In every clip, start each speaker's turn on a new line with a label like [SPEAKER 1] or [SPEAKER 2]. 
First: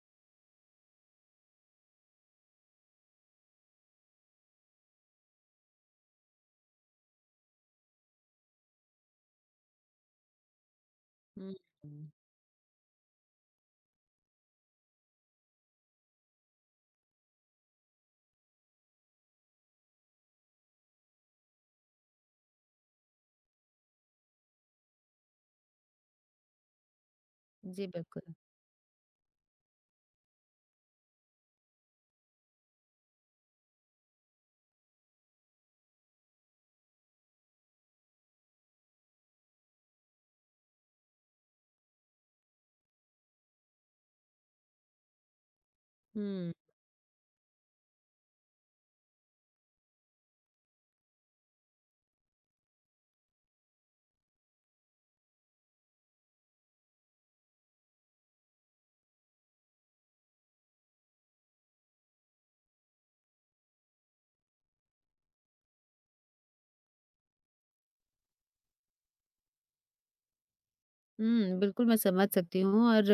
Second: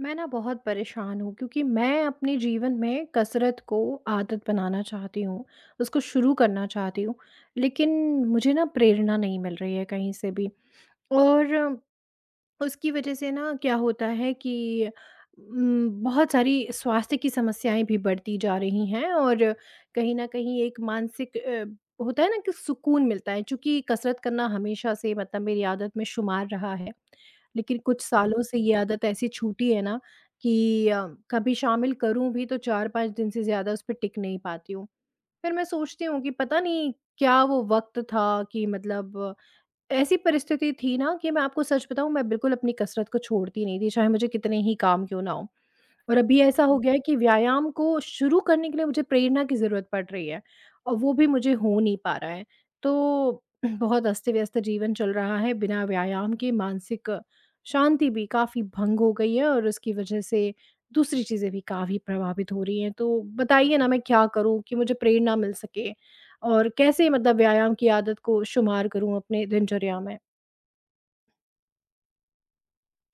[SPEAKER 1] मैं ना बहुत परेशान हूँ क्योंकि मैं अपने जीवन में कसरत को आदत बनाना चाहती हूँ, उसको शुरू करना चाहती हूँ, लेकिन मुझे ना प्रेरणा नहीं मिल रही है कहीं से भी।
[SPEAKER 2] हुँ,
[SPEAKER 1] और
[SPEAKER 2] हुँ।
[SPEAKER 1] उसकी वजह से ना क्या होता है कि बहुत सारी स्वास्थ्य की समस्याएँ भी बढ़ती जा रही हैं, और कहीं न कहीं एक मानसिक होता है ना कि सुकून मिलता है, चूँकि कसरत करना हमेशा से मतलब मेरी आदत में शुमार रहा है। लेकिन
[SPEAKER 2] जी,
[SPEAKER 1] कुछ
[SPEAKER 2] बिल्कुल।
[SPEAKER 1] सालों से ये आदत ऐसी छूटी है ना कि कभी शामिल करूँ भी तो 4-5 दिन से ज़्यादा उस पे टिक नहीं पाती हूँ। फिर मैं सोचती हूँ कि पता नहीं, क्या वो वक़्त था कि मतलब ऐसी परिस्थिति थी ना कि, मैं आपको सच बताऊँ, मैं बिल्कुल अपनी कसरत को छोड़ती नहीं थी, चाहे मुझे कितने ही काम क्यों ना हों। और अभी
[SPEAKER 2] हुँ,
[SPEAKER 1] ऐसा हो गया है कि व्यायाम को शुरू करने के लिए मुझे प्रेरणा की ज़रूरत पड़ रही है, और वो भी मुझे हो नहीं पा रहा है। तो बहुत अस्त-व्यस्त जीवन चल रहा है, बिना व्यायाम के मानसिक शांति भी काफ़ी भंग हो गई है, और उसकी वजह से दूसरी चीज़ें भी काफ़ी प्रभावित हो रही हैं। तो बताइए ना, मैं क्या करूँ कि मुझे प्रेरणा मिल सके, और कैसे मतलब व्यायाम की आदत को शुमार करूँ अपने दिनचर्या में?
[SPEAKER 2] हुँ, बिल्कुल मैं समझ सकती हूँ और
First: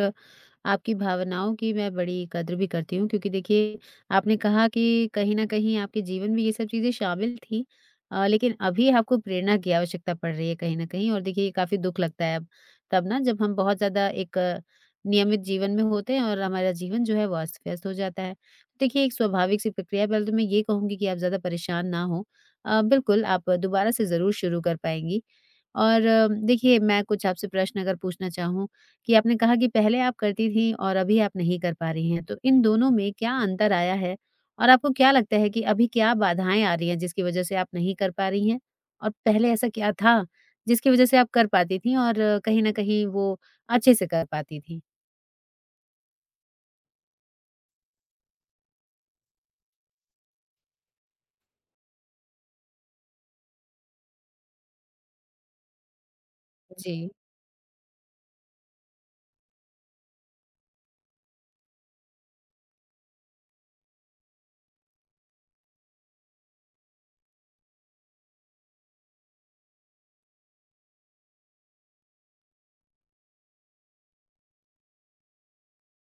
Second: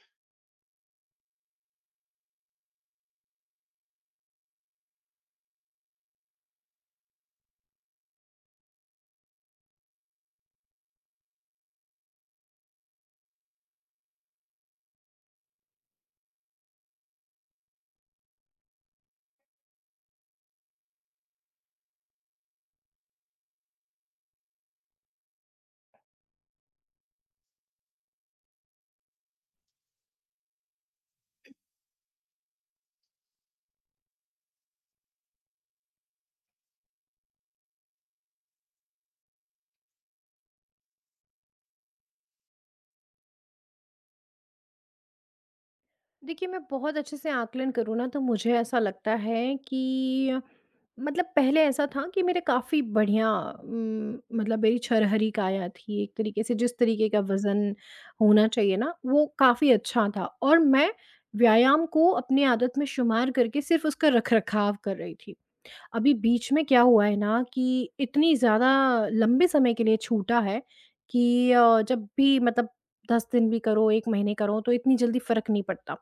[SPEAKER 2] आपकी भावनाओं की मैं बड़ी कद्र भी करती हूँ क्योंकि देखिए, आपने कहा कि कहीं न कहीं आपके जीवन में ये सब चीज़ें शामिल थी, लेकिन अभी आपको प्रेरणा की आवश्यकता पड़ रही है कहीं न कहीं और देखिए, ये काफ़ी दुःख लगता है अब, तब ना जब हम बहुत ज़्यादा एक नियमित जीवन में होते हैं और हमारा जीवन जो है वो अस्त-व्यस्त हो जाता है। देखिए, एक स्वाभाविक-सी प्रक्रिया है, पहले तो मैं ये कहूँगी कि आप ज़्यादा परेशान ना हों। बिल्कुल आप दोबारा से ज़रूर शुरू कर पाएँगी। और देखिए, मैं कुछ आपसे प्रश्न अगर पूछना चाहूँ कि आपने कहा कि पहले आप करती थीं और अभी आप नहीं कर पा रही हैं, तो इन दोनों में क्या अंतर आया है? और आपको क्या लगता है कि अभी क्या बाधाएँ आ रही हैं जिसकी वज़ह से आप नहीं कर पा रही हैं? और पहले ऐसा क्या था जिसकी वज़ह से आप कर पाती थीं और कहीं न कहीं वो अच्छे से कर पाती थीं?
[SPEAKER 1] देखिए, मैं बहुत अच्छे से आकलन करूँ ना, तो मुझे ऐसा लगता है कि मतलब पहले ऐसा था कि मेरे काफ़ी बढ़िया मतलब मेरी छरहरी काया थी, एक तरीके से जिस तरीके
[SPEAKER 2] जी,
[SPEAKER 1] का वज़न होना चाहिए ना वो काफ़ी अच्छा था, और मैं व्यायाम को अपनी आदत में शुमार करके सिर्फ़ उसका रखरखाव कर रही थी। अभी बीच में क्या हुआ है ना, कि इतनी ज़्यादा लंबे समय के लिए छूटा है कि जब भी मतलब 10 दिन भी करो, 1 महीने करो, तो इतनी जल्दी फ़र्क नहीं पड़ता।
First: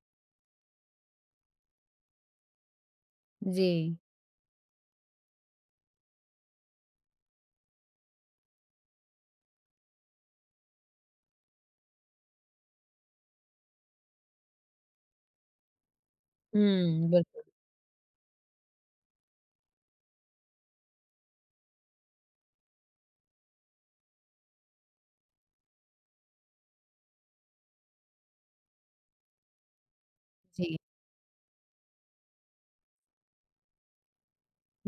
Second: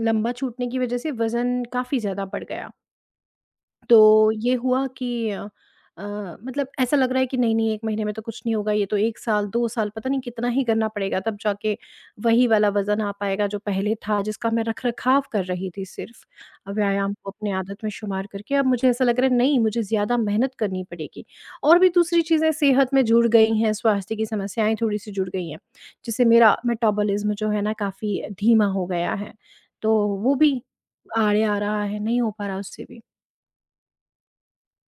[SPEAKER 1] लंबा छूटने की वज़ह से वज़न काफ़ी ज़्यादा बढ़ गया।
[SPEAKER 2] जी।
[SPEAKER 1] तो ये हुआ कि अ, मतलब ऐसा लग रहा है कि नहीं नहीं, 1 महीने में तो कुछ नहीं होगा, ये तो 1 साल, 2 साल, पता नहीं कितना ही करना पड़ेगा, तब जाके वही वाला वज़न आ पाएगा जो पहले था, जिसका मैं रख-रखाव कर रही थी, सिर्फ़
[SPEAKER 2] हुँ,
[SPEAKER 1] व्यायाम को
[SPEAKER 2] बिल्कुल।
[SPEAKER 1] अपनी आदत में शुमार करके। अब मुझे ऐसा लग रहा है नहीं, मुझे ज़्यादा मेहनत करनी पड़ेगी, और भी दूसरी चीज़ें सेहत में जुड़ गई हैं, स्वास्थ्य की समस्याएँ थोड़ी-सी जुड़ गई हैं, जिससे मेरा मेटाबॉलिज़्म जो है ना काफ़ी धीमा हो गया है, तो वो भी
[SPEAKER 2] जी।
[SPEAKER 1] आड़े आ रहा है, नहीं हो पा रहा उससे भी।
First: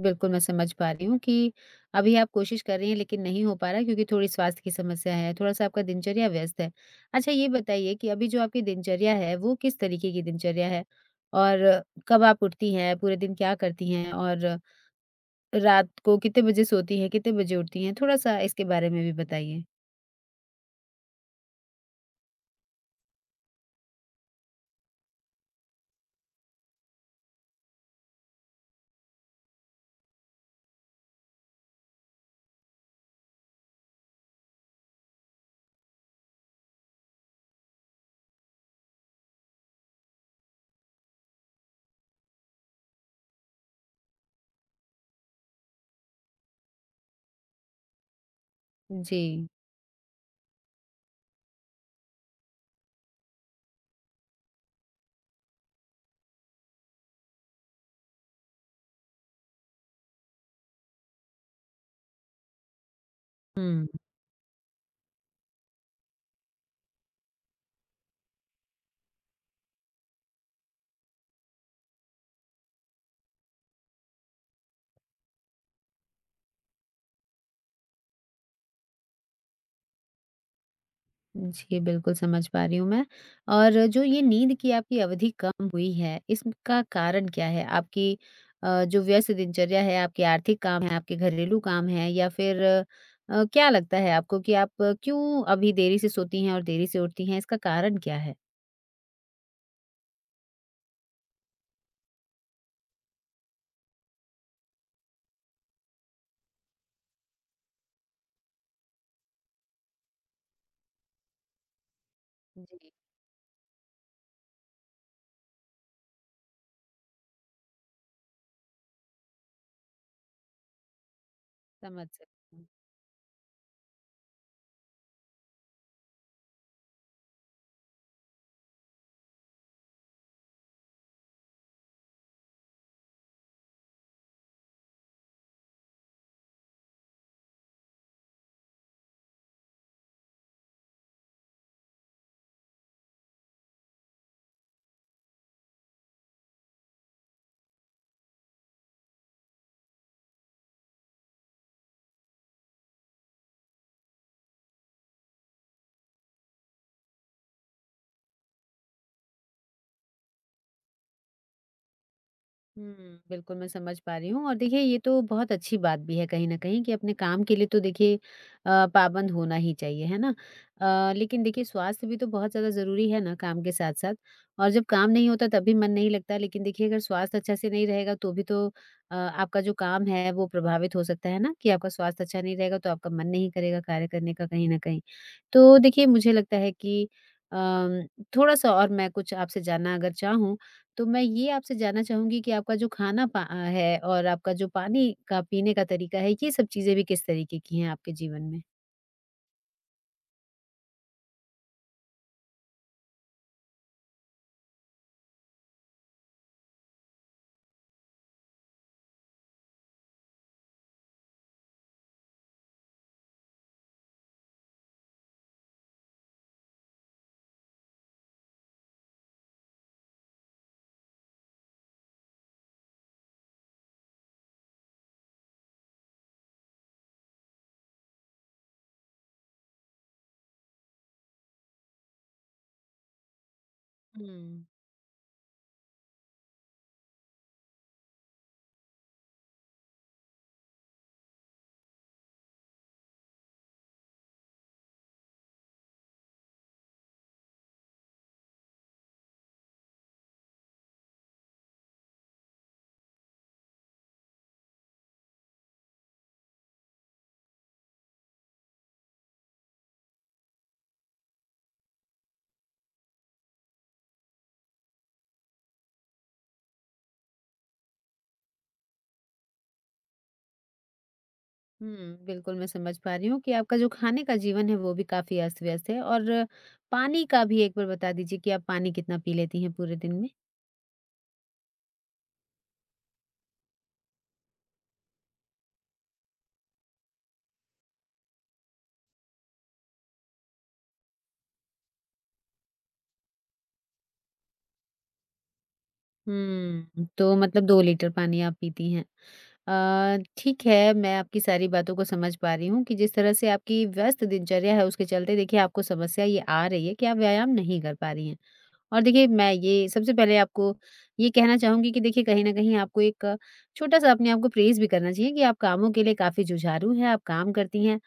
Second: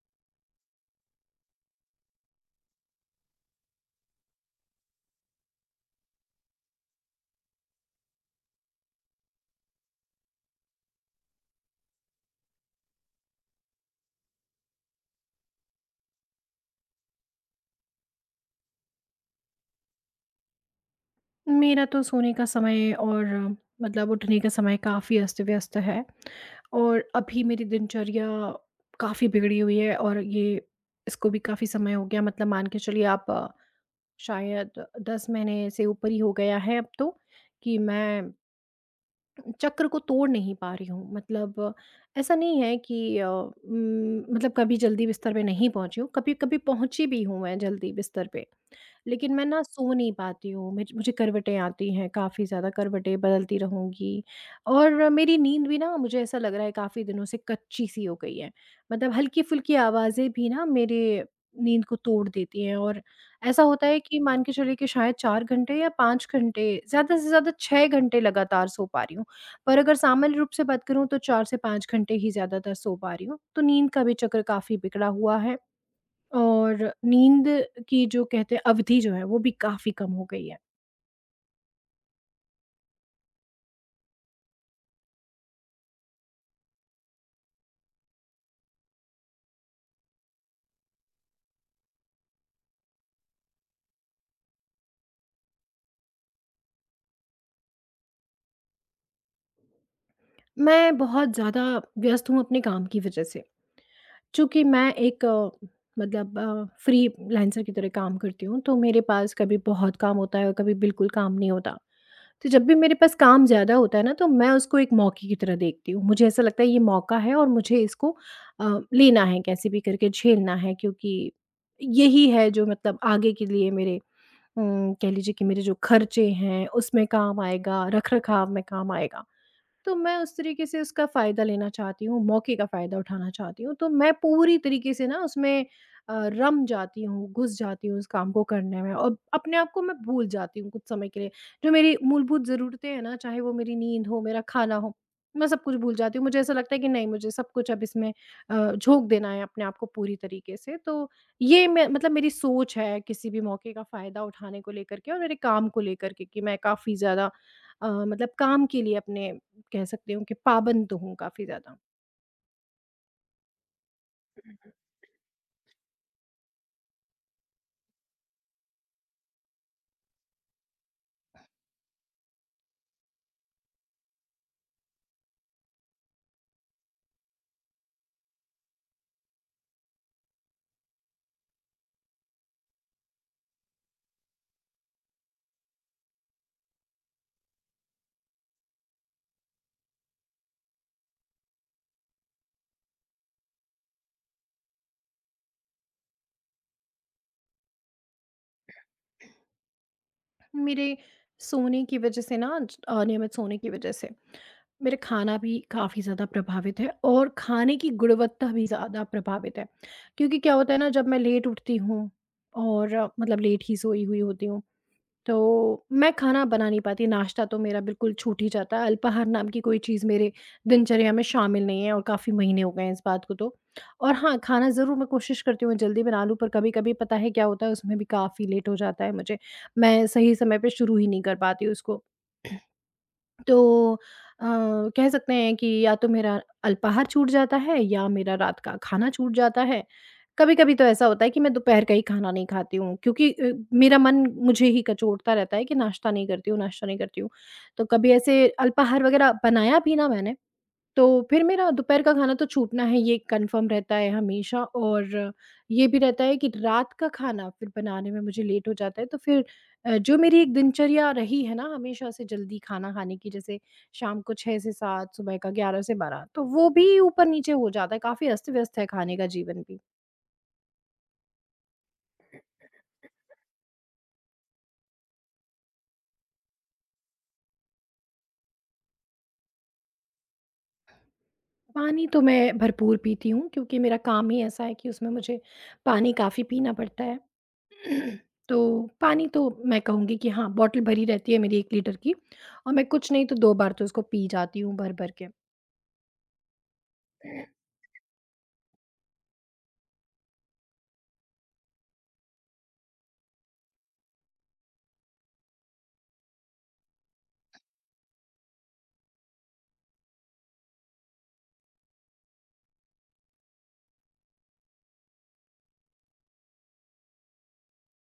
[SPEAKER 2] बिल्कुल, मैं समझ पा रही हूँ कि अभी आप कोशिश कर रही हैं, लेकिन नहीं हो पा रहा क्योंकि थोड़ी स्वास्थ्य की समस्या है, थोड़ा-सा आपका दिनचर्या व्यस्त है। अच्छा, ये बताइए कि अभी जो आपकी दिनचर्या है, वो किस तरीके की दिनचर्या है? और कब आप उठती हैं, पूरे दिन क्या करती हैं और रात को कितने बजे सोती हैं, कितने बजे उठती हैं? थोड़ा-सा इसके बारे में भी बताइए।
[SPEAKER 1] मेरा तो सोने का समय और मतलब उठने का समय काफ़ी अस्त-व्यस्त है, और अभी मेरी दिनचर्या काफ़ी बिगड़ी हुई है, और ये इसको भी काफ़ी समय हो गया, मतलब मान के चलिए आप, शायद 10 महीने से ऊपर ही हो गया है अब तो, कि मैं चक्र को तोड़ नहीं पा रही हूँ। मतलब ऐसा नहीं है कि मतलब कभी जल्दी बिस्तर पे नहीं पहुँची हूँ, कभी-कभी पहुँची भी हूँ मैं जल्दी बिस्तर पे। लेकिन मैं
[SPEAKER 2] जी।
[SPEAKER 1] ना सो नहीं पाती हूँ, मुझे करवटें आती हैं, काफ़ी ज़्यादा करवटें बदलती रहूँगी। और मेरी नींद भी ना, मुझे ऐसा लग रहा है, काफ़ी दिनों से कच्ची-सी हो गई है। मतलब हल्की-फुल्की आवाज़ें भी ना मेरे नींद को तोड़ देती हैं। और ऐसा होता
[SPEAKER 2] हुँ।
[SPEAKER 1] है कि मान के चलिए कि शायद 4 घंटे या 5 घंटे, ज़्यादा से ज़्यादा 6 घंटे लगातार सो पा रही हूँ। और अगर सामान्य रूप से बात करूँ तो 4 से 5 घंटे ही ज़्यादातर सो पा रही हूँ। तो नींद का भी चक्र काफ़ी बिगड़ा हुआ है, और नींद की, जो कहते हैं अवधि, जो है वो भी काफ़ी कम हो गई है।
[SPEAKER 2] जी, बिल्कुल समझ पा रही हूँ मैं। और जो ये नींद की आपकी अवधि कम हुई है, इसका कारण क्या है? आपकी जो व्यस्त दिनचर्या है, आपके आर्थिक काम हैं, आपके घरेलू काम हैं या फिर क्या लगता है आपको कि आप क्यों अभी देरी से सोती हैं और देरी से उठती हैं? इसका कारण क्या है?
[SPEAKER 1] मैं बहुत ज़्यादा व्यस्त हूँ अपने काम की वज़ह से। चूँकि मैं एक मतलब फ्रीलांसर की तरह काम करती हूँ, तो मेरे पास कभी बहुत काम होता है, और कभी बिल्कुल काम नहीं होता। तो जब भी
[SPEAKER 2] जी,
[SPEAKER 1] मेरे पास काम ज़्यादा होता है ना, तो मैं उसको एक मौके की तरह देखती हूँ। मुझे ऐसा लगता है ये मौका है, और मुझे इसको लेना है, कैसे भी करके झेलना है, क्योंकि
[SPEAKER 2] समझ
[SPEAKER 1] यही है
[SPEAKER 2] सकती
[SPEAKER 1] जो
[SPEAKER 2] हूँ।
[SPEAKER 1] मतलब आगे के लिए मेरे, कह लीजिए कि, मेरे जो खर्चे हैं उसमें काम आएगा, रख-रखाव में काम आएगा। तो मैं उस तरीके से उसका फ़ायदा लेना चाहती हूँ, मौके का फ़ायदा उठाना चाहती हूँ। तो मैं पूरी तरीके से ना उसमें रम जाती हूँ, घुस जाती हूँ उस काम को करने में, और अपने आप को मैं भूल जाती हूँ कुछ समय के लिए। जो मेरी मूलभूत ज़रूरतें हैं ना, चाहे वो मेरी नींद हो, मेरा खाना हो, मैं सब कुछ भूल जाती हूँ। मुझे ऐसा लगता है कि नहीं, मुझे सब कुछ अब इसमें झोंक देना है अपने आप को पूरी तरीके से। तो ये मैं मतलब मेरी सोच है किसी भी मौके का फ़ायदा उठाने को लेकर के, और मेरे काम को लेकर के, कि मैं काफ़ी ज़्यादा मतलब काम के लिए अपने, कह सकती हूँ कि, पाबंद हूँ काफ़ी ज़्यादा।
[SPEAKER 2] हुँ, बिल्कुल मैं समझ पा रही हूँ और देखिए, ये तो बहुत अच्छी बात भी है कहीं न कहीं कि अपने काम के लिए तो देखिए, पाबंद होना ही चाहिए, है ना? लेकिन देखिए, स्वास्थ्य भी तो बहुत ज़्यादा ज़रूरी है ना काम के साथ-साथ। और जब काम नहीं होता तब भी मन नहीं लगता, लेकिन देखिए, अगर स्वास्थ्य अच्छा से नहीं रहेगा तो भी तो आपका जो काम है वो प्रभावित हो सकता है ना कि आपका स्वास्थ्य अच्छा नहीं रहेगा तो आपका मन नहीं करेगा कार्य करने का कहीं न कहीं। तो देखिए, मुझे लगता है कि अम, थोड़ा-सा और मैं कुछ आपसे जानना अगर चाहूँ तो मैं ये आपसे जानना चाहूँगी कि आपका जो खाना है और आपका जो पानी का पीने का तरीका है, ये सब चीज़ें भी किस तरीके की हैं आपके जीवन में?
[SPEAKER 1] मेरे सोने की वजह से ना, ज अनियमित सोने की वजह से, मेरा खाना भी काफ़ी ज़्यादा प्रभावित है, और खाने की गुणवत्ता भी ज़्यादा प्रभावित है। क्योंकि क्या होता है ना, जब मैं लेट उठती हूँ और मतलब लेट ही सोई हुई होती हूँ, तो मैं खाना बना नहीं पाती, नाश्ता तो मेरा बिल्कुल छूट ही जाता है, अल्पाहार नाम की कोई चीज़ मेरे दिनचर्या में शामिल नहीं है, और काफ़ी महीने हो गए हैं इस बात को तो। और हाँ, खाना ज़रूर मैं कोशिश करती हूँ मैं जल्दी बना लूँ, पर कभी-कभी पता है क्या होता है, उसमें भी काफ़ी लेट हो जाता है मुझे। मैं सही समय पे शुरू ही नहीं कर पाती उसको। तो अ,
[SPEAKER 2] हुँ।
[SPEAKER 1] कह सकते हैं कि या तो मेरा अल्पाहार छूट जाता है, या मेरा रात का खाना छूट जाता है। कभी-कभी तो ऐसा होता है कि मैं दोपहर का ही खाना नहीं खाती हूँ, क्योंकि मेरा मन मुझे ही कचोटता रहता है कि नाश्ता नहीं करती हूँ, नाश्ता नहीं करती हूँ। तो कभी ऐसे अल्पाहार वग़ैरह बनाया भी ना मैंने, तो फिर मेरा दोपहर का खाना तो छूटना है, ये कन्फर्म रहता है हमेशा। और ये भी रहता है कि रात का खाना फिर बनाने में मुझे लेट हो जाता है, तो फिर जो मेरी एक दिनचर्या रही है ना हमेशा से जल्दी खाना खाने की, जैसे शाम को 6 से 7, सुबह का 11 से 12, तो वो भी ऊपर नीचे हो जाता है, काफ़ी अस्त व्यस्त है खाने का जीवन भी।
[SPEAKER 2] बिल्कुल मैं समझ पा रही हूँ कि आपका जो खाने का जीवन है वो भी काफ़ी अस्त-व्यस्त है। और पानी का भी एक बार बता दीजिए कि आप पानी कितना पी लेती हैं पूरे दिन में?
[SPEAKER 1] पानी तो मैं भरपूर पीती हूँ क्योंकि मेरा काम ही ऐसा है कि उसमें मुझे पानी काफ़ी पीना पड़ता है। तो पानी तो मैं कहूँगी कि हाँ, बॉटल भरी रहती है मेरी 1 लीटर की, और मैं कुछ नहीं तो 2 बार तो उसको पी जाती हूँ भर-भर के।
[SPEAKER 2] हुँ। तो मतलब 2 लीटर पानी आप पीती हैं। ठीक है, मैं आपकी सारी बातों को समझ पा रही हूँ कि जिस तरह से आपकी व्यस्त दिनचर्या है उसके चलते देखिए, आपको समस्या ये आ रही है कि आप व्यायाम नहीं कर पा रही हैं। और देखिए, मैं ये सबसे पहले आपको ये कहना चाहूँगी कि देखिए, कहीं न कहीं आपको एक छोटा-सा अपने आप को प्रेज़ भी करना चाहिए कि आप कामों के लिए काफ़ी जुझारू हैं, आप काम करती हैं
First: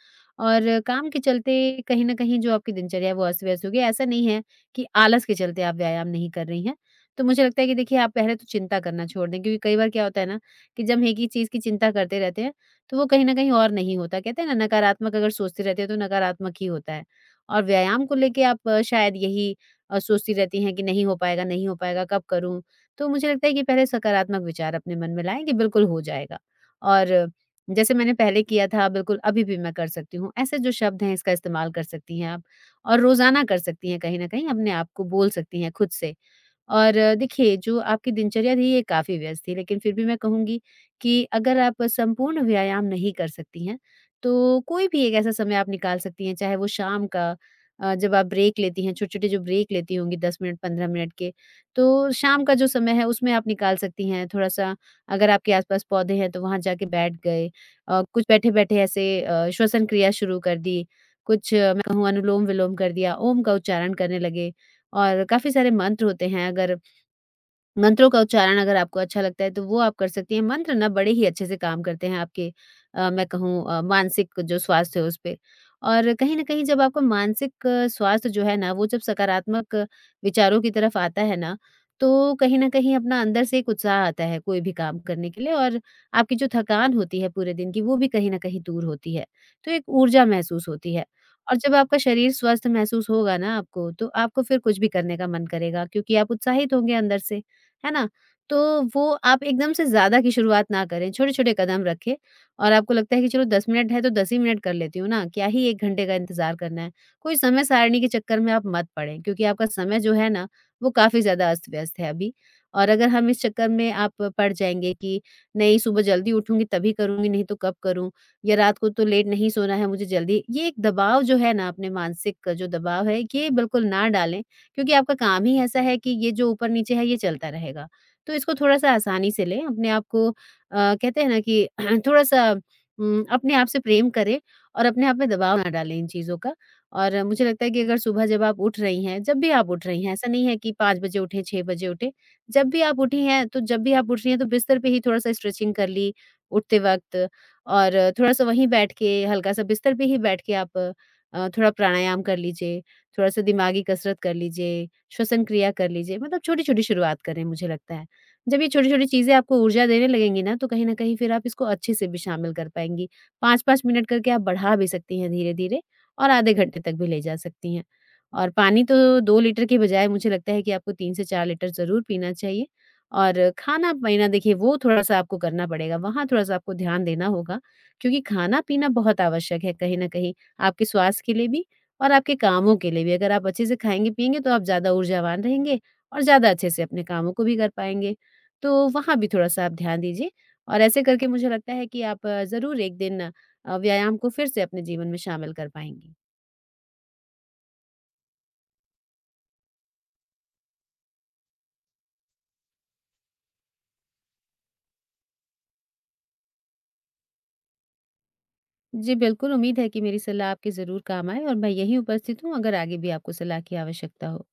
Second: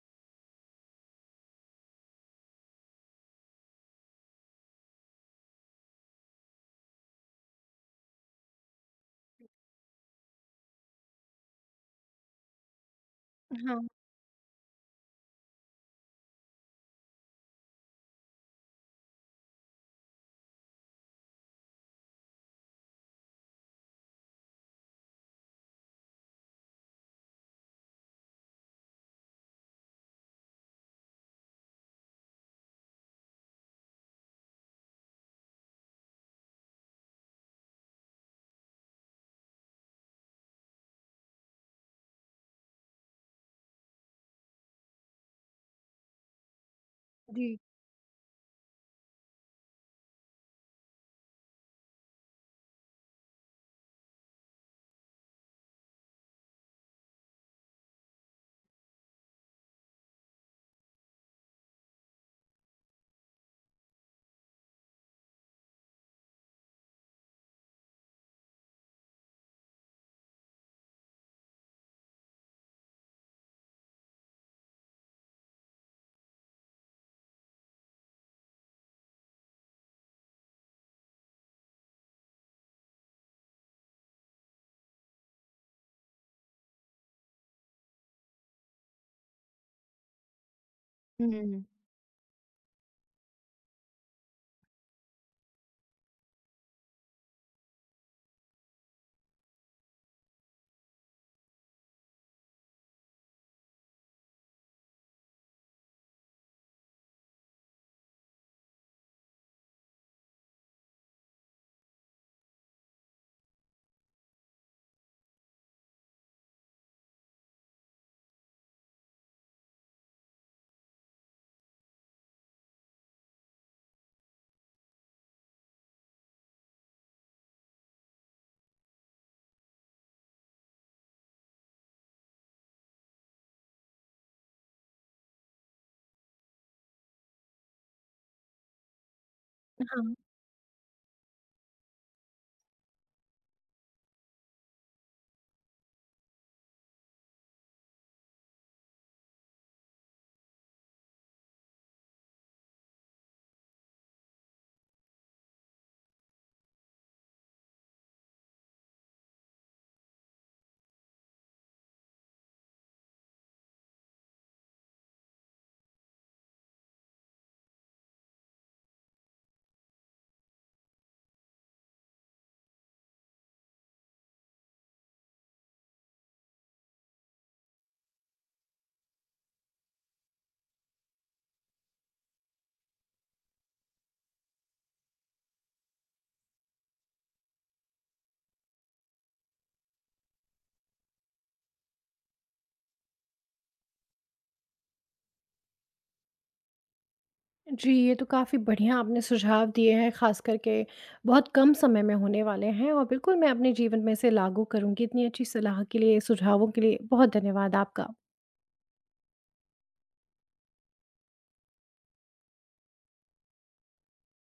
[SPEAKER 2] और काम के चलते कहीं न कहीं जो आपकी दिनचर्या है वो अस्त-व्यस्त हो गई है। ऐसा नहीं है कि आलस के चलते आप व्यायाम नहीं कर रही हैं। तो मुझे लगता है कि देखिए, आप पहले तो चिंता करना छोड़ दें क्योंकि कई बार क्या होता है ना कि जब हम एक ही चीज़ की चिंता करते रहते हैं, तो वो कहीं न कहीं और
[SPEAKER 1] हाँ,
[SPEAKER 2] नहीं होता। कहते हैं ना, नकारात्मक अगर सोचते रहते हैं तो नकारात्मक ही होता है। और व्यायाम को लेके आप शायद यही और सोचती रहती हैं कि नहीं हो पाएगा, नहीं हो पाएगा, कब करूँ? तो मुझे लगता है कि पहले सकारात्मक विचार अपने मन में लाएँ कि बिल्कुल हो जाएगा और जैसे मैंने पहले किया था बिल्कुल अभी भी मैं कर सकती हूँ। ऐसे जो शब्द हैं, इसका इस्तेमाल कर सकती हैं आप और रोज़ाना कर सकती हैं, कहीं न कहीं अपने आप को बोल सकती हैं खुद से। और देखिए, जो आपकी दिनचर्या थी ये काफ़ी व्यस्त थी, लेकिन फिर भी मैं कहूँगी कि अगर आप संपूर्ण व्यायाम नहीं कर सकती हैं, तो कोई भी एक ऐसा समय आप निकाल सकती हैं, चाहे वो शाम का
[SPEAKER 1] जी।
[SPEAKER 2] अ, जब आप ब्रेक लेती हैं, छोटे-छोटे जो ब्रेक लेती होंगी 10 मिनट, 15 मिनट के, तो शाम का जो समय है उसमें आप निकाल सकती हैं। थोड़ा-सा, अगर आपके आस-पास पौधे हैं तो वहाँ जाके बैठ गए, कुछ बैठे-बैठे ऐसे श्वसन क्रिया शुरू कर दी, कुछ मैं कहूँ अनुलोम-विलोम कर दिया, ओम का उच्चारण करने लगे। और काफ़ी सारे मंत्र होते हैं, अगर मंत्रों का उच्चारण अगर आपको अच्छा लगता है तो वो आप कर सकती हैं। मंत्र ना बड़े ही अच्छे से काम करते हैं आपके, मैं कहूँ, मानसिक जो स्वास्थ्य है उस पे। और कहीं न कहीं जब आपका मानसिक स्वास्थ्य जो है ना, वो जब सकारात्मक विचारों की तरफ आता है ना, तो कहीं न कहीं अपना अंदर से एक उत्साह आता है कोई भी काम करने के लिए और आपकी जो थकान होती है पूरे दिन की वो भी कहीं न कहीं दूर होती है। तो एक ऊर्जा महसूस होती है और
[SPEAKER 1] हुँ।
[SPEAKER 2] जब आपका शरीर स्वस्थ महसूस होगा ना आपको, तो आपको फिर कुछ भी करने का मन करेगा क्योंकि आप उत्साहित होंगे अंदर से। है ना? तो वो आप एकदम से ज़्यादा की शुरुआत ना करें, छोटे-छोटे कदम रखें और आपको लगता है कि चलो 10 मिनट है तो 10 ही मिनट कर लेती हूँ ना, क्या ही 1 घंटे का इंतज़ार करना है। कोई समय सारिणी के चक्कर में आप मत पड़ें क्योंकि आपका समय जो है ना, वो काफ़ी ज़्यादा अस्त-व्यस्त है अभी और अगर हम इस चक्कर में आप पड़ जाएँगे कि नहीं, सुबह जल्दी उठूँगी तभी करूँगी, नहीं तो कब करूँ? या रात को तो लेट नहीं सोना है मुझे, जल्दी, ये एक दबाव जो है ना, अपने मानसिक का जो दबाव है, ये बिल्कुल ना डालें क्योंकि आपका काम ही ऐसा है कि ये जो ऊपर-नीचे है ये चलता रहेगा। तो इसको थोड़ा-सा आसानी से लें, अपने आप को, कहते हैं ना कि थोड़ा-सा अपने आप से प्रेम करें और अपने आप में दबाव ना डालें इन चीज़ों का। और मुझे लगता है कि अगर सुबह जब आप उठ रही हैं, जब भी आप उठ रही
[SPEAKER 1] हाँ,
[SPEAKER 2] हैं, ऐसा नहीं है कि 5 बजे उठें, 6 बजे उठें। जब भी आप उठी हैं, तो जब भी आप उठ रही हैं, तो बिस्तर पे ही थोड़ा-सा स्ट्रेचिंग कर ली उठते वक़्त और थोड़ा-सा वहीं बैठ के, हल्का-सा बिस्तर पे ही बैठ के आप थोड़ा प्राणायाम कर लीजिए। थोड़ा-सा दिमागी कसरत कर लीजिए, श्वसन क्रिया कर लीजिए, मतलब छोटी-छोटी शुरुआत करें, मुझे लगता है। जब ये छोटी-छोटी चीज़ें आपको ऊर्जा देने लगेंगी ना, तो कहीं न कहीं फिर आप इसको अच्छे से भी शामिल कर पाएँगी। 5-5 मिनट करके आप बढ़ा भी सकती हैं धीरे-धीरे और आधे घंटे तक भी ले जा सकती हैं। और पानी तो 2 लीटर के बजाय मुझे लगता है कि आपको 3 से 4 लीटर ज़रूर पीना चाहिए। और खाना-पीना, देखिए, वो थोड़ा-सा आपको करना पड़ेगा, वहाँ थोड़ा-सा आपको ध्यान देना होगा क्योंकि खाना-पीना बहुत आवश्यक है कहीं न कहीं, आपके स्वास्थ्य के लिए भी और आपके कामों के लिए भी। अगर आप अच्छे से खाएँगे-पिएँगे तो आप ज़्यादा ऊर्जावान रहेंगे और ज़्यादा अच्छे से अपने कामों को भी कर पाएँगे। तो वहाँ भी थोड़ा-सा आप ध्यान दीजिए और ऐसे करके मुझे लगता है कि आप ज़रूर एक दिन व्यायाम को फिर से अपने जीवन में शामिल कर पाएँगी।
[SPEAKER 1] जी, ये तो काफ़ी बढ़िया आपने सुझाव दिए हैं, ख़ास करके बहुत कम समय में होने वाले हैं, और बिल्कुल मैं अपने जीवन में इसे लागू करूँगी। इतनी अच्छी सलाह के लिए, सुझावों के लिए बहुत धन्यवाद आपका।
[SPEAKER 2] जी, बिल्कुल, उम्मीद है कि मेरी सलाह आपके ज़रूर काम आए और मैं यहीं उपस्थित हूँ अगर आगे भी आपको सलाह की आवश्यकता हो।